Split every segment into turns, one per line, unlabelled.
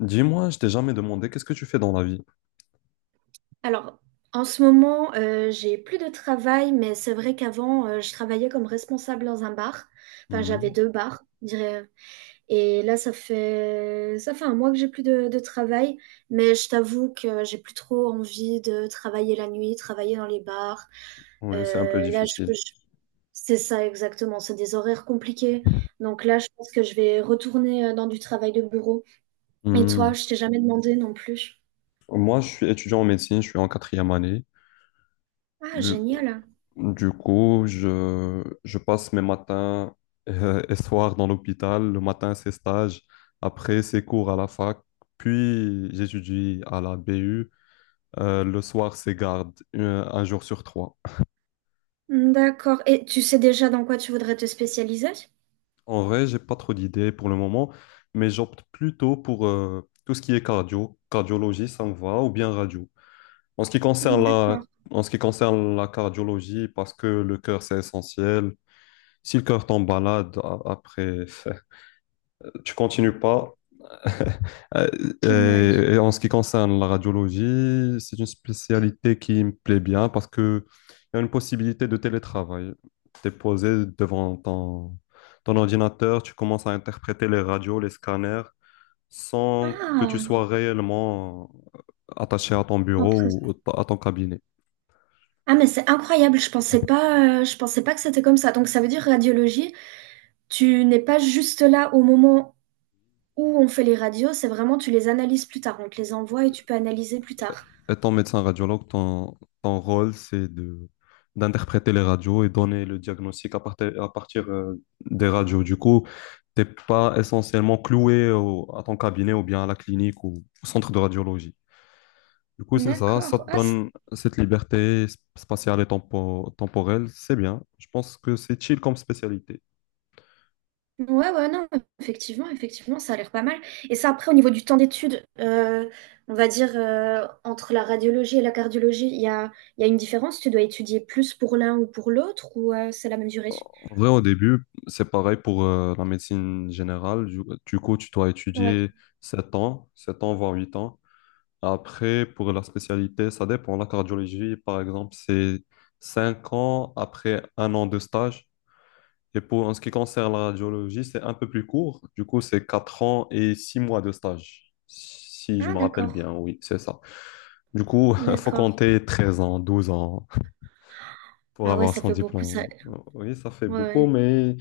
Dis-moi, je t'ai jamais demandé qu'est-ce que tu fais dans la vie?
Alors, en ce moment, j'ai plus de travail, mais c'est vrai qu'avant, je travaillais comme responsable dans un bar. Enfin, j'avais
Mhm.
deux bars, je dirais. Et là, ça fait un mois que j'ai plus de travail, mais je t'avoue que j'ai plus trop envie de travailler la nuit, travailler dans les bars.
Oui, c'est un peu
Là,
difficile.
c'est ça exactement. C'est des horaires compliqués. Donc là, je pense que je vais retourner dans du travail de bureau. Et toi,
Mhm.
je t'ai jamais demandé non plus.
Moi, je suis étudiant en médecine, je suis en quatrième année.
Ah,
Du,
génial.
du coup, je passe mes matins et soirs dans l'hôpital. Le matin, c'est stage. Après, c'est cours à la fac. Puis, j'étudie à la BU. Le soir, c'est garde, un jour sur trois.
D'accord. Et tu sais déjà dans quoi tu voudrais te spécialiser?
En vrai, j'ai pas trop d'idées pour le moment, mais j'opte plutôt pour tout ce qui est cardio. Cardiologie, ça me va, ou bien radio. En ce qui concerne la,
D'accord.
En ce qui concerne la cardiologie, parce que le cœur, c'est essentiel. Si le cœur tombe malade, après, tu continues pas. Euh,
Ouais.
et en ce qui concerne la radiologie, c'est une spécialité qui me plaît bien parce que il y a une possibilité de télétravail. Tu es posé devant ton ordinateur, tu commences à interpréter les radios, les scanners, sans que tu
Ah,
sois réellement attaché à ton
en
bureau
pres-
ou à ton cabinet.
Ah, mais c'est incroyable. Je pensais pas que c'était comme ça. Donc ça veut dire radiologie. Tu n'es pas juste là au moment où on fait les radios. C'est vraiment tu les analyses plus tard. On te les envoie et tu peux analyser plus tard.
Étant médecin radiologue, ton rôle, c'est de d'interpréter les radios et donner le diagnostic à partir des radios. Du coup, t'es pas essentiellement cloué à ton cabinet ou bien à la clinique ou au centre de radiologie. Du coup, c'est ça, ça
D'accord.
te donne cette liberté spatiale et temporelle, c'est bien. Je pense que c'est chill comme spécialité.
Ouais, ouais, non, effectivement, effectivement, ça a l'air pas mal. Et ça, après, au niveau du temps d'étude, on va dire, entre la radiologie et la cardiologie, il y a une différence? Tu dois étudier plus pour l'un ou pour l'autre, ou c'est la même durée?
En vrai, au début, c'est pareil pour la médecine générale. Du coup, tu dois
Ouais.
étudier 7 ans, voire 8 ans. Après, pour la spécialité, ça dépend. La cardiologie, par exemple, c'est 5 ans après 1 an de stage. Et pour en ce qui concerne la radiologie, c'est un peu plus court. Du coup, c'est 4 ans et 6 mois de stage, si je
Ah,
me rappelle bien.
d'accord,
Oui, c'est ça. Du coup, il faut
d'accord.
compter 13 ans, 12 ans pour
Ah ouais,
avoir
ça
son
fait beaucoup, ça.
diplôme. Oui, ça fait
Ouais,
beaucoup,
ouais.
mais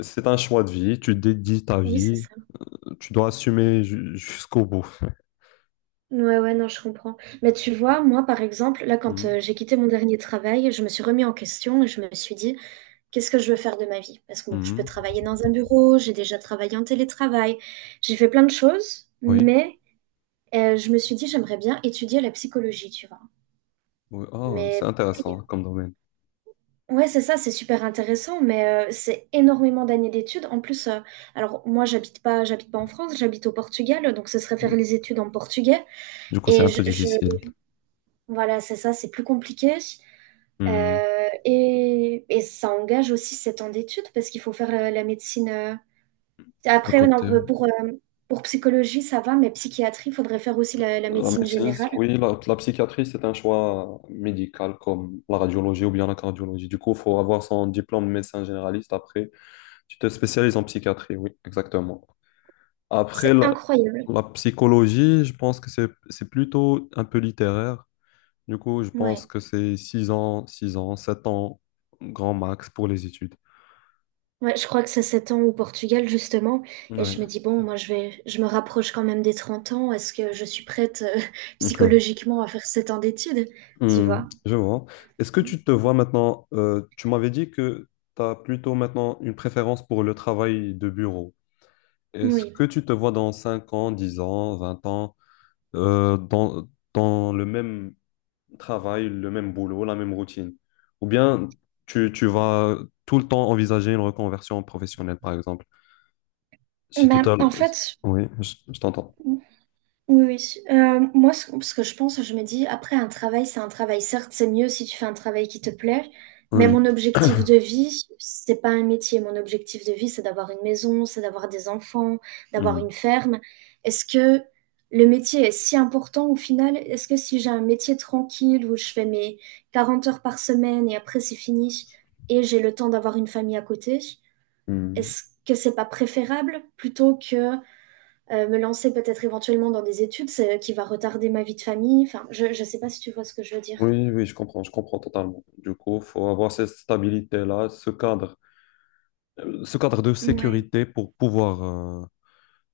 c'est un choix de vie. Tu dédies ta
Oui, c'est
vie.
ça.
Tu dois assumer jusqu'au bout.
Ouais, ouais, non, je comprends. Mais tu vois, moi, par exemple, là, quand
Mhm.
j'ai quitté mon dernier travail, je me suis remis en question et je me suis dit: qu'est-ce que je veux faire de ma vie? Parce que bon, je peux
Mhm.
travailler dans un bureau, j'ai déjà travaillé en télétravail, j'ai fait plein de choses,
Oui.
mais je me suis dit: «J'aimerais bien étudier la psychologie», tu vois?
Oui. Ah,
Mais
c'est
pareil,
intéressant comme domaine.
ouais, c'est ça, c'est super intéressant, mais c'est énormément d'années d'études. En plus, alors moi, j'habite pas en France, j'habite au Portugal, donc ce serait faire
Mm.
les études en portugais,
Du coup, c'est
et
un peu
je
difficile.
voilà, c'est ça, c'est plus compliqué,
Hmm.
et ça engage aussi 7 ans d'études parce qu'il faut faire, la médecine,
À
après, ouais, non,
côté.
pour psychologie, ça va, mais psychiatrie, il faudrait faire aussi la
La
médecine
médecine,
générale.
oui, la psychiatrie, c'est un choix médical comme la radiologie ou bien la cardiologie. Du coup, il faut avoir son diplôme de médecin généraliste. Après, tu te spécialises en psychiatrie, oui, exactement. Après,
C'est
la,
incroyable.
la psychologie, je pense que c'est plutôt un peu littéraire. Du coup, je pense
Ouais.
que c'est 6 ans, 7 ans, grand max pour les études.
Ouais, je crois que c'est 7 ans au Portugal, justement. Et
Oui.
je me dis, bon, moi, je me rapproche quand même des 30 ans. Est-ce que je suis prête, psychologiquement à faire 7 ans d'études? Tu
Hmm,
vois?
je vois. Est-ce que tu te vois maintenant, tu m'avais dit que tu as plutôt maintenant une préférence pour le travail de bureau. Est-ce
Oui.
que tu te vois dans 5 ans, 10 ans, 20 ans, euh, dans, dans le même travail, le même boulot, la même routine? Ou bien tu vas tout le temps envisager une reconversion professionnelle, par exemple? Si
Bah,
total...
en fait,
Oui, je t'entends.
oui, oui. Moi, ce que je pense, je me dis, après, un travail, c'est un travail. Certes, c'est mieux si tu fais un travail qui te plaît, mais
Oui.
mon objectif de vie, c'est pas un métier. Mon objectif de vie, c'est d'avoir une maison, c'est d'avoir des enfants, d'avoir
Hmm,
une ferme. Est-ce que le métier est si important au final? Est-ce que si j'ai un métier tranquille où je fais mes 40 heures par semaine et après c'est fini et j'ai le temps d'avoir une famille à côté,
hmm.
est-ce que c'est pas préférable plutôt que me lancer peut-être éventuellement dans des études qui va retarder ma vie de famille. Enfin, je ne sais pas si tu vois ce que je veux dire.
Oui, oui, je comprends totalement. Du coup, faut avoir cette stabilité-là, ce cadre de
Ouais.
sécurité pour pouvoir euh,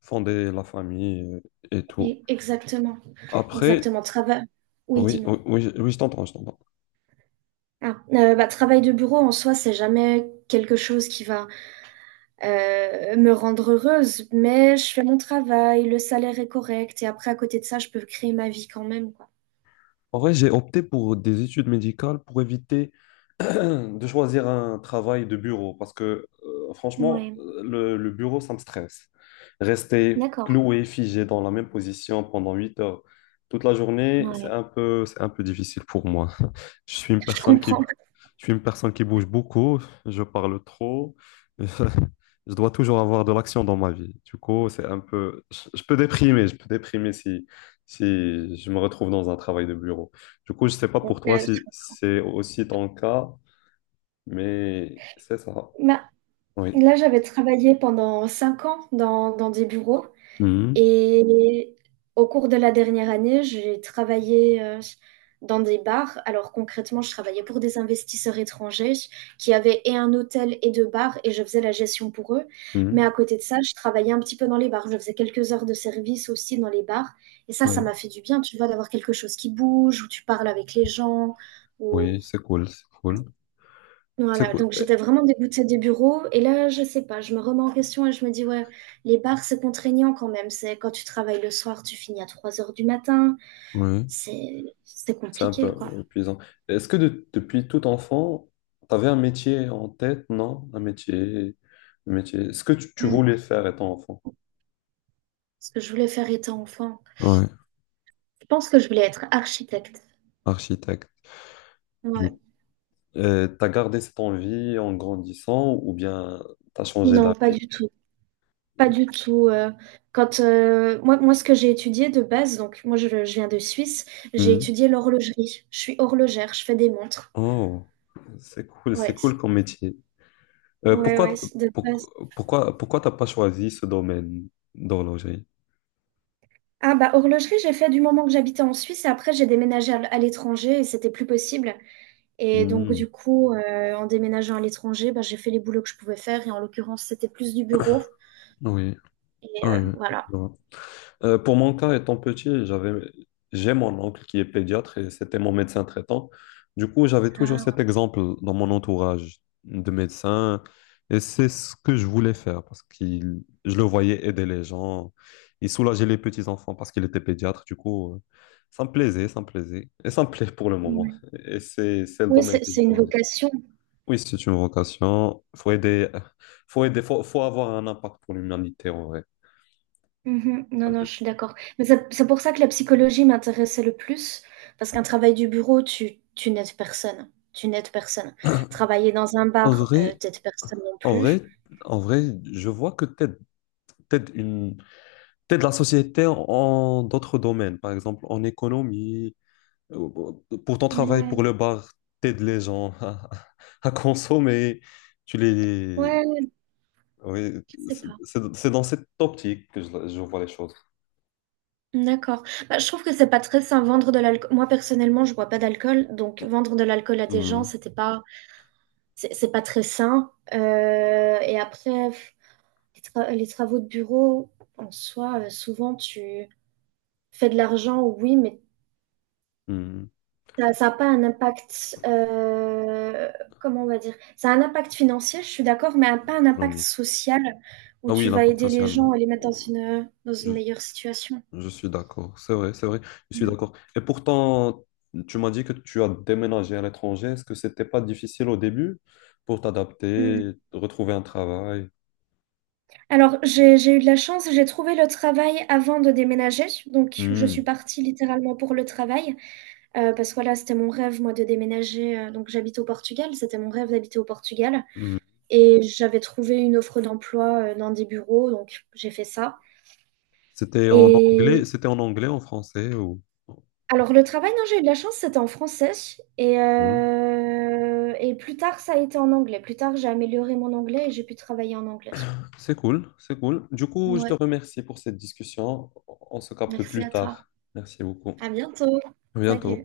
fonder la famille et tout.
Exactement,
Après,
exactement. Travail. Oui,
oui, oui,
dis-moi.
oui, je oui, je t'entends.
Ah, bah, travail de bureau en soi, c'est jamais quelque chose qui va me rendre heureuse, mais je fais mon travail, le salaire est correct, et après, à côté de ça, je peux créer ma vie quand même, quoi.
En vrai, j'ai opté pour des études médicales pour éviter de choisir un travail de bureau parce que franchement,
Ouais.
le bureau, ça me stresse. Rester
D'accord.
cloué, figé dans la même position pendant 8 heures toute la journée,
Ouais.
c'est un peu difficile pour moi. Je suis une
Je
personne qui
comprends.
Je suis une personne qui bouge beaucoup, je parle trop, je dois toujours avoir de l'action dans ma vie. Du coup, je peux déprimer, je peux déprimer si je me retrouve dans un travail de bureau. Du coup, je sais pas
Bon,
pour toi si c'est aussi ton cas, mais c'est ça.
bah,
Oui.
là, j'avais travaillé pendant 5 ans dans des bureaux.
Mhm.
Et au cours de la dernière année, j'ai travaillé dans des bars. Alors concrètement, je travaillais pour des investisseurs étrangers qui avaient et un hôtel et deux bars, et je faisais la gestion pour eux. Mais à
Mhm.
côté de ça, je travaillais un petit peu dans les bars. Je faisais quelques heures de service aussi dans les bars. Et ça
Oui.
m'a fait du bien, tu vois, d'avoir quelque chose qui bouge, où tu parles avec les gens, où
Oui, c'est cool, c'est cool. C'est
voilà,
cool.
donc
Eh,
j'étais vraiment dégoûtée des bureaux. Et là, je sais pas, je me remets en question et je me dis, ouais, les bars, c'est contraignant quand même. C'est quand tu travailles le soir, tu finis à 3 heures du matin.
oui.
C'est
C'est un peu
compliqué, quoi.
ouais, épuisant. Est-ce que depuis tout enfant, tu avais un métier en tête, non? Un métier, un métier. Ce que tu
Mm.
voulais faire étant enfant?
Ce que je voulais faire étant enfant.
Ouais,
Je pense que je voulais être architecte.
architecte. Tu
Ouais.
as gardé cette envie en grandissant ou bien t'as changé
Non, pas
d'avis?
du tout. Pas du tout. Quand Moi, moi, ce que j'ai étudié de base, donc moi, je viens de Suisse, j'ai
Mhm.
étudié l'horlogerie. Je suis horlogère, je fais des montres.
Oh, c'est
Ouais,
cool comme métier. Euh,
ouais, ouais,
pourquoi,
de
pour-
base.
pourquoi t'as pas choisi ce domaine d'horlogerie?
Ah bah horlogerie, j'ai fait du moment que j'habitais en Suisse et après j'ai déménagé à l'étranger et c'était plus possible. Et donc
Mhm.
du coup, en déménageant à l'étranger, bah, j'ai fait les boulots que je pouvais faire et en l'occurrence c'était plus du bureau.
Oui,
Et
oui.
voilà.
Oui. Pour mon cas, étant petit, j'ai mon oncle qui est pédiatre et c'était mon médecin traitant. Du coup, j'avais toujours
Ah,
cet exemple dans mon entourage de médecin et c'est ce que je voulais faire parce qu'il, je le voyais aider les gens. Il soulageait les petits-enfants parce qu'il était pédiatre. Du coup, ça me plaisait et ça me plaît pour le moment.
oui,
Et c'est le
oui,
domaine
c'est
que j'ai
c'est une
choisi.
vocation.
Oui, c'est une vocation. Faut aider, faut aider, faut avoir un impact pour l'humanité en vrai.
Mhm. Non,
Un
non,
peu.
je suis d'accord. Mais c'est pour ça que la psychologie m'intéressait le plus, parce qu'un travail du bureau, tu n'aides personne. Tu n'aides personne. Travailler dans un
En
bar,
vrai,
t'aides personne non
en
plus.
vrai, en vrai, je vois que t'aides une, t'aides la société en d'autres domaines, par exemple en économie, euh, pour ton travail, pour
Ouais,
le bar, t'aides les gens à consommer, tu les...
ouais,
Oui,
je sais
c'est
pas.
c'est- c'est dans cette optique que je vois les choses.
D'accord. Bah, je trouve que c'est pas très sain vendre de l'alcool. Moi personnellement je bois pas d'alcool, donc vendre de l'alcool à des gens,
Hmm,
c'est pas très sain, et après f les tra les travaux de bureau en soi, souvent tu fais de l'argent, oui, mais
hmm,
ça ça a pas un impact, comment on va dire? Ça a un impact financier, je suis d'accord, mais un pas un impact
économique.
social où
Ah oui,
tu vas
l'impact
aider les
social, non.
gens et les mettre dans une meilleure situation.
Je suis d'accord, c'est vrai, je suis
Mmh.
d'accord. Et pourtant, tu m'as dit que tu as déménagé à l'étranger. Est-ce que c'était pas difficile au début pour
Mmh.
t'adapter, retrouver un travail?
Alors, j'ai eu de la chance, j'ai trouvé le travail avant de déménager. Donc, je suis
Hmm,
partie littéralement pour le travail. Parce que voilà, c'était mon rêve, moi, de déménager. Donc, j'habite au Portugal, c'était mon rêve d'habiter au Portugal.
hmm.
Et j'avais trouvé une offre d'emploi dans des bureaux, donc j'ai fait ça. Et
C'était en anglais, en français ou...
alors, le travail, non, j'ai eu de la chance, c'était en français. Et,
Cool.
euh, et plus tard, ça a été en anglais. Plus tard, j'ai amélioré mon anglais et j'ai pu travailler en anglais.
C'est cool, c'est cool. Du coup, je te
Ouais,
remercie pour cette discussion. On se capte
merci
plus
à toi.
tard. Merci beaucoup.
À bientôt.
À bientôt.
Salut.